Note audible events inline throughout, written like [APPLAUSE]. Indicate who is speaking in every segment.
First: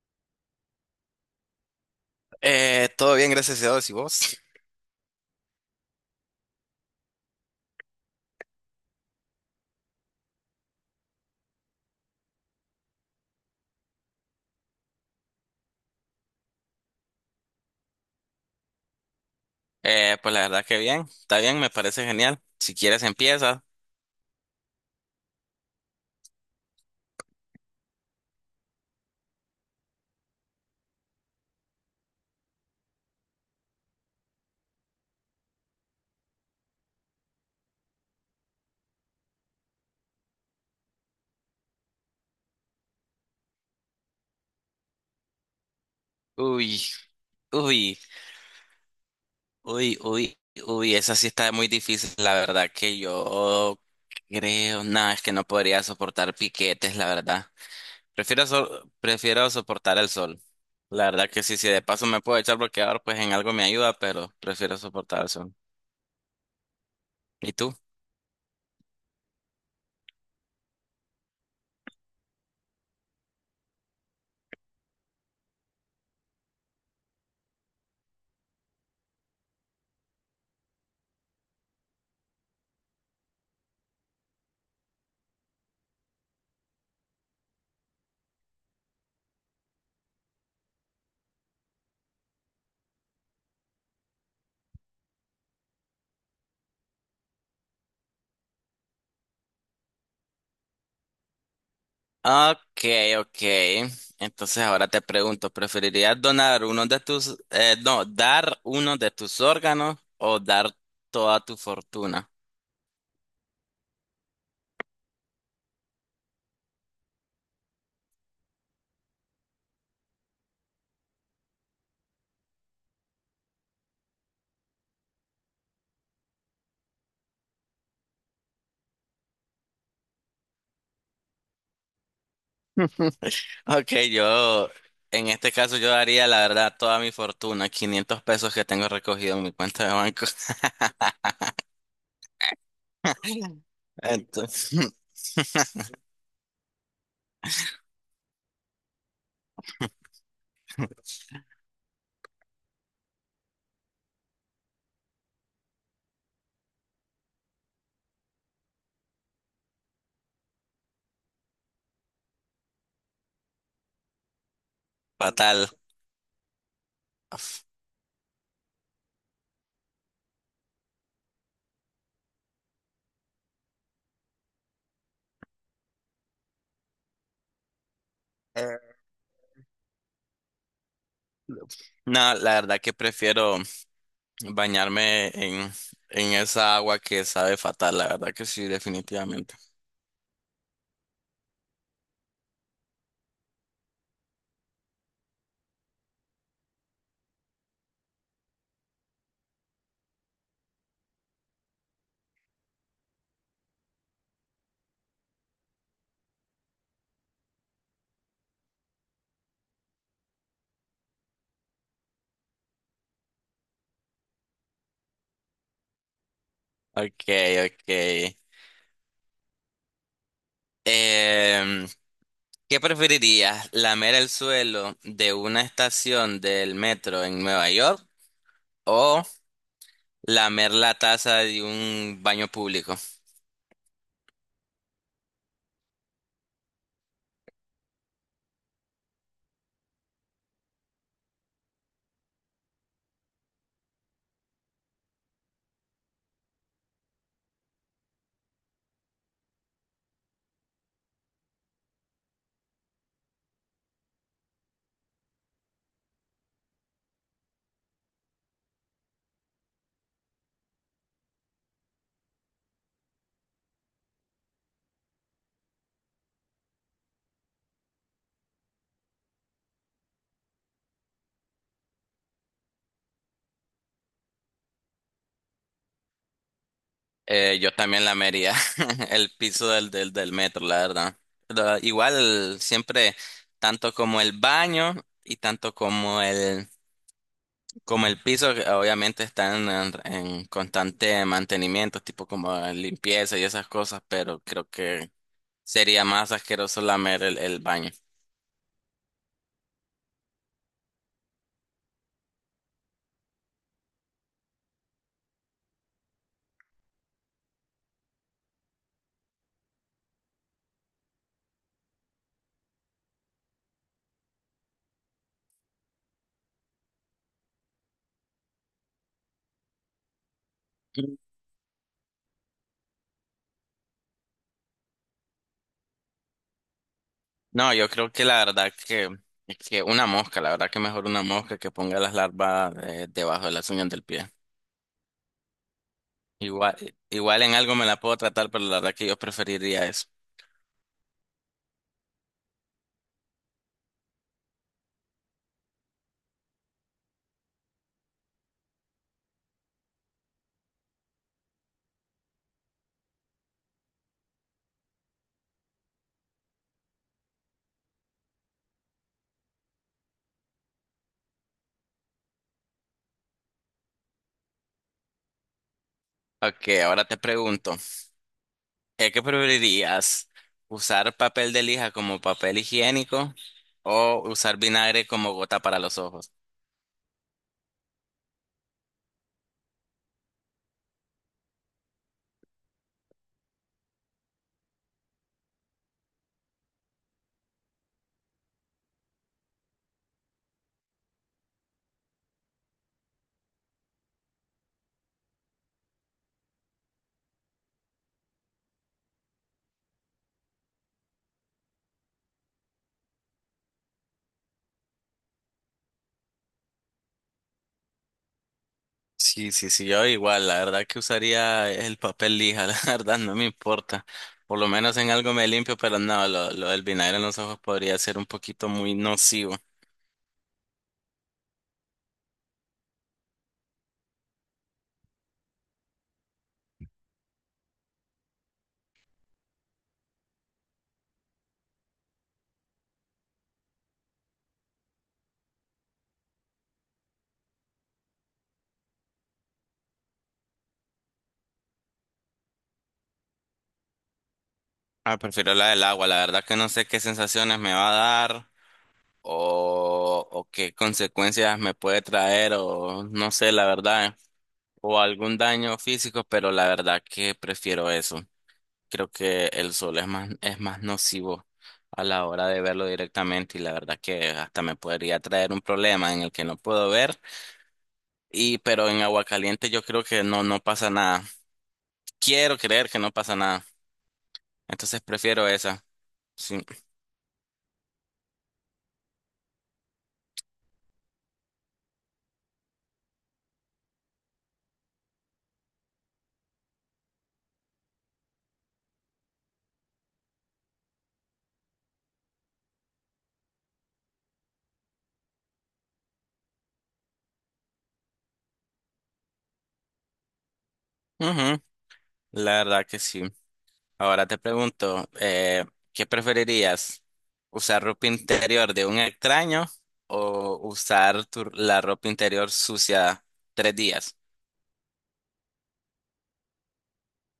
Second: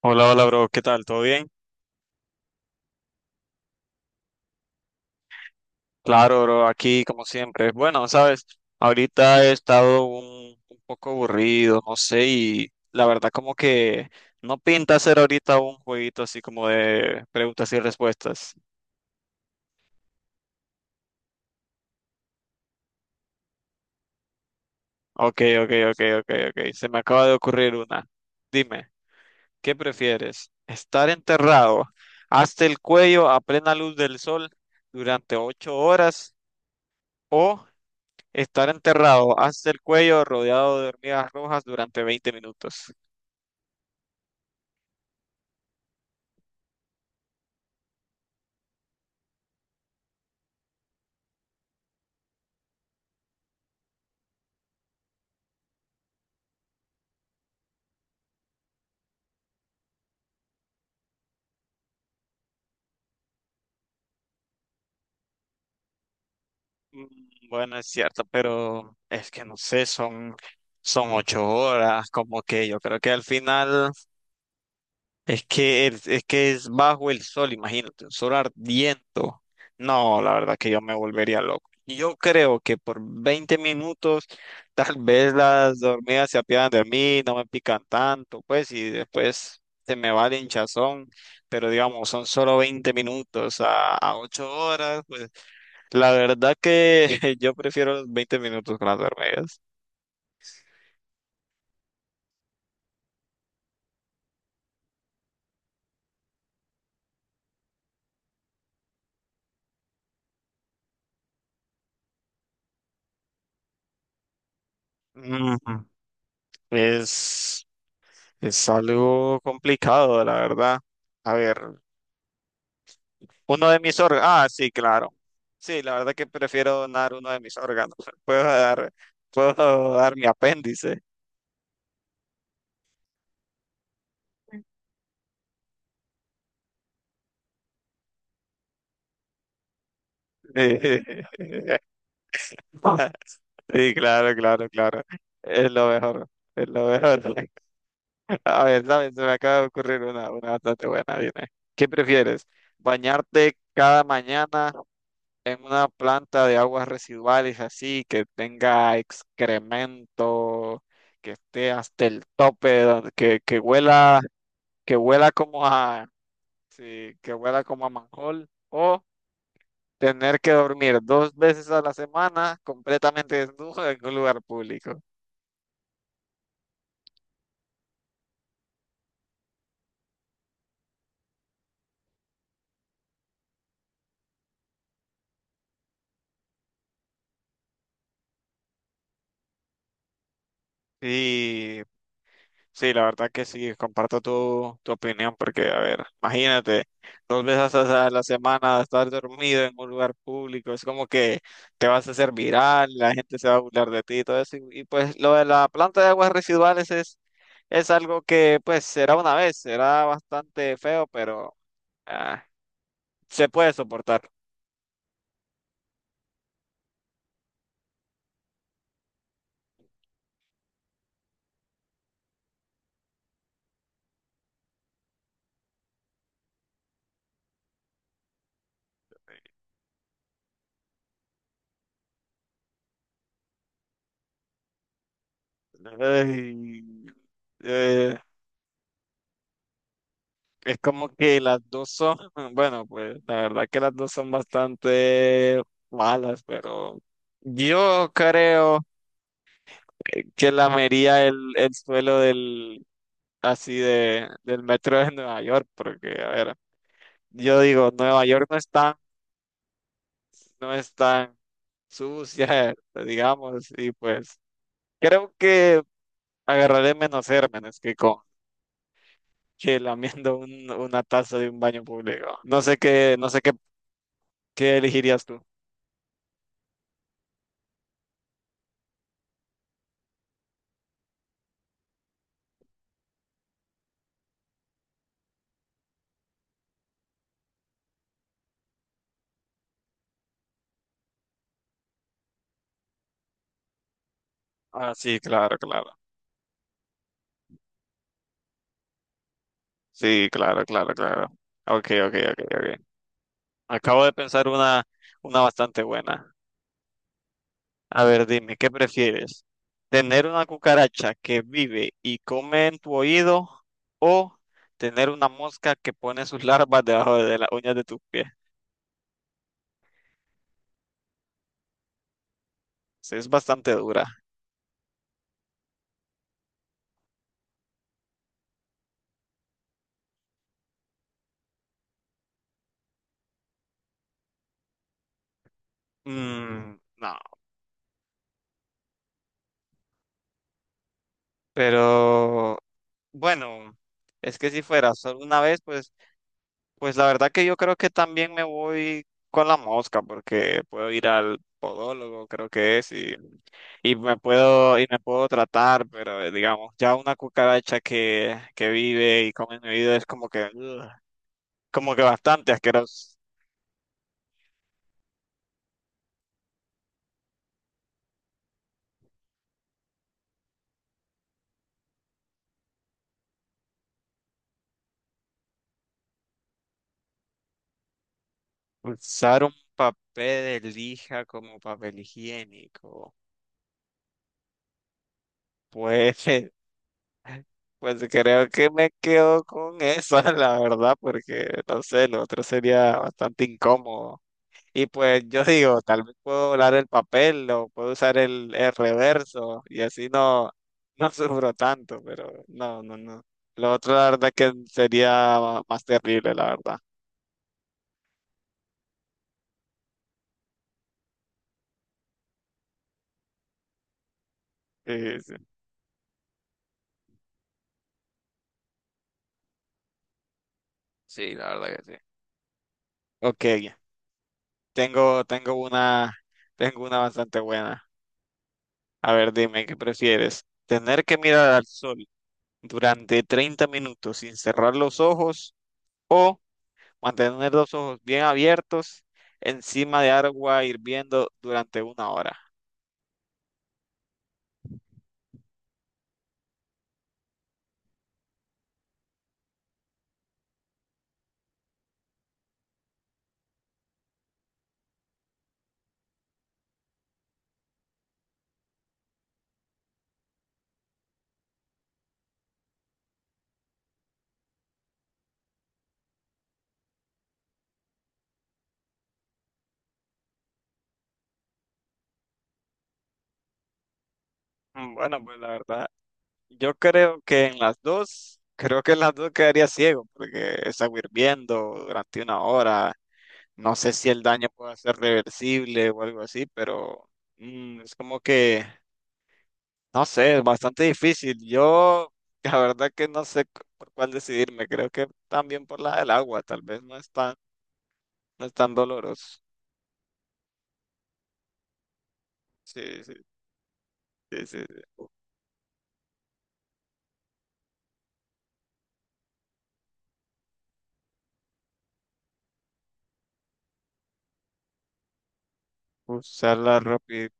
Speaker 1: Hola, hola, bro, ¿qué tal? ¿Todo bien?
Speaker 2: Todo bien, gracias a Dios. ¿Y vos?
Speaker 1: Claro, bro, aquí como siempre. Bueno, sabes, ahorita he estado un poco aburrido, no sé, y la verdad como que no pinta hacer ahorita un jueguito así como de preguntas y respuestas.
Speaker 2: Pues la verdad que bien, está bien, me parece genial. Si quieres empieza.
Speaker 1: Ok, ok, ok, ok, ok. Se me acaba de ocurrir una. Dime, ¿qué prefieres? ¿Estar enterrado hasta el cuello a plena luz del sol durante ocho horas, o estar enterrado hasta el cuello rodeado de hormigas rojas durante 20 minutos?
Speaker 2: Uy, uy, uy, uy, uy, esa sí está muy difícil. La verdad que yo creo, nada, es que no podría soportar piquetes, la verdad. Prefiero soportar el sol. La verdad que sí, si de paso me puedo echar bloqueador, pues en algo me ayuda, pero prefiero soportar el sol.
Speaker 1: Mm,
Speaker 2: ¿Y tú?
Speaker 1: Bueno, es cierto, pero es que no sé, son ocho horas, como que yo creo que al final... Es que es que es bajo el sol, imagínate, un sol ardiendo. No, la verdad que yo me volvería loco. Yo creo que por 20 minutos tal vez las hormigas se apiadan de mí, no me pican tanto, pues, y después se me va el hinchazón, pero digamos, son solo 20 minutos a 8 horas, pues, la verdad que [LAUGHS] yo prefiero los 20 minutos con las hormigas.
Speaker 2: Ok, ok. Entonces ahora te pregunto, ¿preferirías donar uno de tus, no, dar uno de tus órganos o dar toda tu fortuna? [LAUGHS]
Speaker 1: Ujú. Es, es algo complicado, la verdad. A ver. Uno de mis órganos. Ah, sí, claro. Sí, la verdad que prefiero donar uno de mis órganos. [LAUGHS] Puedo dar, puedo dar mi apéndice.
Speaker 2: Ok,
Speaker 1: Sí,
Speaker 2: yo, en este caso yo daría la verdad toda mi fortuna, 500 pesos que tengo recogido en mi cuenta de banco.
Speaker 1: [LAUGHS]
Speaker 2: [LAUGHS]
Speaker 1: sí, claro, claro,
Speaker 2: Entonces,
Speaker 1: claro.
Speaker 2: [LAUGHS]
Speaker 1: Es lo mejor. Es lo mejor. [LAUGHS] A ver, ¿sabes? Se me acaba de ocurrir una bastante buena. Dime. ¿Qué prefieres? ¿Bañarte cada mañana en una planta de aguas residuales así, que tenga excremento, que esté hasta el tope, que huela? Que huela como
Speaker 2: fatal.
Speaker 1: a... sí, que huela como a manjol, o tener que dormir dos veces a la semana completamente desnudo en un lugar público.
Speaker 2: Eh, No, la verdad que prefiero bañarme en esa agua que sabe fatal, la verdad que sí, definitivamente.
Speaker 1: Y sí, la verdad que sí, comparto tu opinión, porque, a ver, imagínate, dos veces a la semana estar dormido en un lugar público, es como que te vas a hacer viral, la gente se va a burlar de ti y todo eso. Y pues lo de la planta de aguas residuales es algo que pues será una vez, será bastante feo, pero... ah, se puede soportar.
Speaker 2: Ok, ok. Em, ¿Qué preferirías? ¿Lamer el suelo de una estación del metro en Nueva York o lamer la taza de un baño público?
Speaker 1: Ay, eh, es como que las dos son, [LAUGHS] bueno, pues la verdad que las dos son bastante malas, pero yo creo que lamería el suelo del, así de, del metro de Nueva York, porque, a ver, yo digo, Nueva York no es tan, no es tan sucia, [LAUGHS] digamos, y pues creo que agarraré menos gérmenes que con que lamiendo una taza de un baño público. No sé qué, no sé qué, qué elegirías tú.
Speaker 2: Yo también lamería [LAUGHS] el piso del metro, la verdad. Igual siempre, tanto como el baño y tanto como el piso, que obviamente están en constante mantenimiento, tipo como limpieza y esas cosas, pero creo
Speaker 1: Ah,
Speaker 2: que
Speaker 1: sí, claro, claro.
Speaker 2: sería más asqueroso lamer el baño.
Speaker 1: Sí, claro, claro, claro. Ok, ok, ok, ok. Acabo de pensar una bastante buena. A ver, dime, ¿qué prefieres? ¿Tener una cucaracha que vive y come en tu oído, o tener una mosca que pone sus larvas debajo de las uñas de tus pies?
Speaker 2: Mm.
Speaker 1: Sí, es bastante dura.
Speaker 2: No, yo creo que la verdad que una mosca, la verdad que mejor una mosca que ponga las larvas debajo de las uñas del pie.
Speaker 1: Mm,
Speaker 2: Igual,
Speaker 1: no,
Speaker 2: igual en algo me la puedo tratar, pero la verdad que yo preferiría eso.
Speaker 1: pero... Bueno, es que si fuera solo una vez, pues, pues la verdad que yo creo que también me voy con la mosca, porque puedo ir al podólogo, creo que es, y me puedo tratar, pero digamos, ya una cucaracha que vive y come en mi vida es como que, ugh, como que bastante asqueroso.
Speaker 2: Ok, ahora te pregunto, ¿qué preferirías? ¿Usar papel de lija como papel higiénico o usar vinagre como gota para los ojos?
Speaker 1: Usar un papel de lija como papel higiénico. Pues [LAUGHS] pues creo que me quedo con esa, [LAUGHS] la verdad, porque no sé, lo otro sería bastante incómodo. Y pues yo digo, tal vez puedo volar el papel o puedo usar el reverso y así no, [LAUGHS] no sufro tanto, pero no, no, no. Lo otro, la verdad, que sería más terrible, la verdad.
Speaker 2: Sí, sí, sí, yo igual, la verdad que usaría el papel lija, [LAUGHS] la verdad no me importa. Por lo menos en
Speaker 1: Sí,
Speaker 2: algo
Speaker 1: sí,
Speaker 2: me limpio, pero no, lo del vinagre en los ojos podría ser un poquito muy nocivo.
Speaker 1: sí, la verdad que sí. Ok, tengo, tengo una bastante buena. A ver, dime, ¿qué prefieres? ¿Tener que mirar al sol durante 30 minutos sin cerrar los ojos, o mantener los ojos bien abiertos encima de agua hirviendo durante una hora?
Speaker 2: Ah, prefiero la del agua, la verdad que no sé qué sensaciones me va a dar o qué consecuencias me puede traer o no sé, la verdad, o algún daño físico, pero la verdad que prefiero eso. Creo que el sol es más nocivo a la hora de verlo directamente y la verdad que hasta me podría traer un problema en el que no puedo ver. Y pero en agua caliente yo creo que no, no pasa nada. Quiero creer que no pasa nada. Entonces
Speaker 1: Bueno, pues
Speaker 2: prefiero
Speaker 1: la
Speaker 2: esa.
Speaker 1: verdad,
Speaker 2: Sí.
Speaker 1: yo creo que en las dos, creo que en las dos quedaría ciego porque es agua hirviendo durante una hora. No sé si el daño puede ser reversible o algo así, pero... mm, es como que... No sé, es bastante difícil. Yo, [LAUGHS] la verdad que no sé por cuál decidirme. Creo que también por la del agua, tal vez no es tan, no es tan doloroso.
Speaker 2: Ujú, la verdad que
Speaker 1: Sí, sí,
Speaker 2: sí. Ahora te
Speaker 1: sí, sí, sí.
Speaker 2: pregunto, ¿qué preferirías? ¿Usar ropa interior de un extraño o usar tu- la ropa interior sucia 3 días?
Speaker 1: Usarla rápido.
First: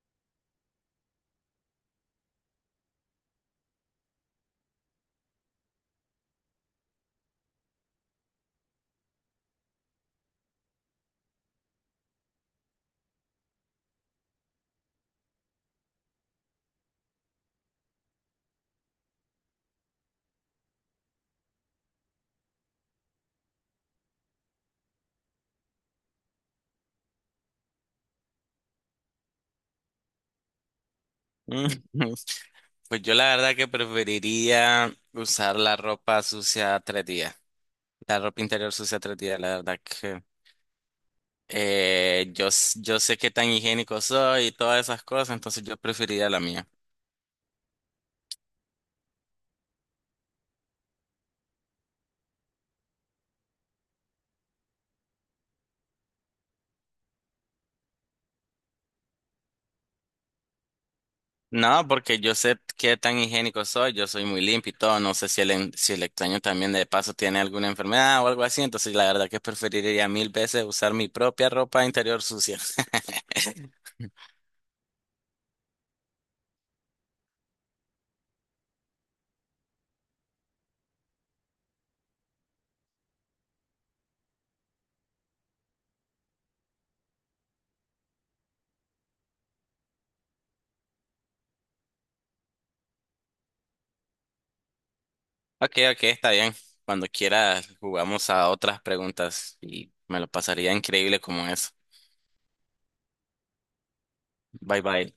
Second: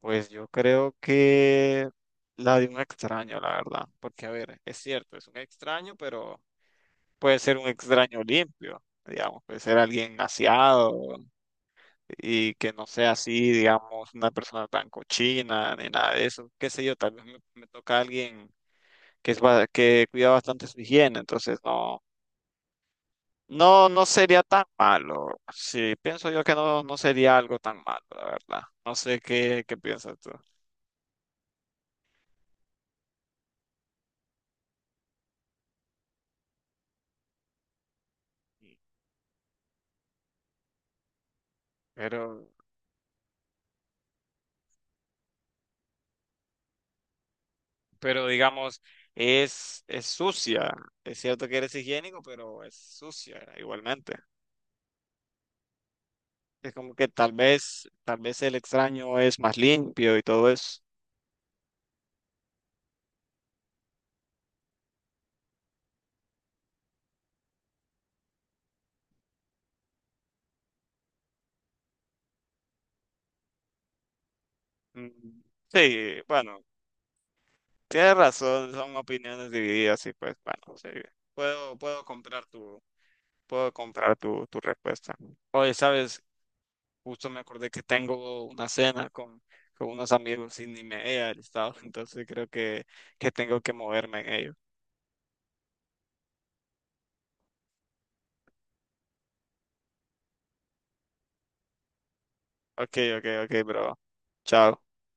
Speaker 1: Pues yo creo que la de un extraño, la verdad. Porque, a ver, es cierto, es un extraño, pero puede ser un extraño limpio, digamos. Puede ser alguien aseado y que no sea así, digamos, una persona tan cochina ni nada de eso. Qué sé yo, tal vez me toca a alguien que, que cuida bastante su higiene, entonces no, no, no sería tan malo. Sí, pienso yo que no, no sería algo tan malo, la verdad. No sé qué, qué piensas tú.
Speaker 2: [LAUGHS] Pues yo la verdad que preferiría usar la ropa sucia 3 días, la ropa interior sucia tres días, la verdad que
Speaker 1: Pero,
Speaker 2: yo, s- yo sé qué tan higiénico soy y todas esas cosas, entonces yo preferiría la mía.
Speaker 1: pero digamos, es sucia. Es cierto que eres higiénico, pero es sucia igualmente. Es como que tal vez el extraño es más limpio y todo eso.
Speaker 2: No, porque yo sé qué tan higiénico soy, yo soy muy limpio y todo, no sé si si el extraño también de paso tiene alguna enfermedad o algo así, entonces la verdad que preferiría 1.000 veces usar mi propia ropa interior sucia. [LAUGHS]
Speaker 1: Mm, sí, bueno, tienes razón, son opiniones divididas y pues bueno, sí, puedo, puedo comprar tu, puedo comprar tu respuesta. Oye, sabes, justo me acordé que tengo una cena con unos amigos y ni me he alistado, [LAUGHS] entonces creo que tengo que moverme en ello.
Speaker 2: Ok, ok, está bien. Cuando quieras jugamos a otras preguntas y me lo pasaría increíble como eso.
Speaker 1: Ok, ok, ok, bro.
Speaker 2: Bye
Speaker 1: Chao.
Speaker 2: bye.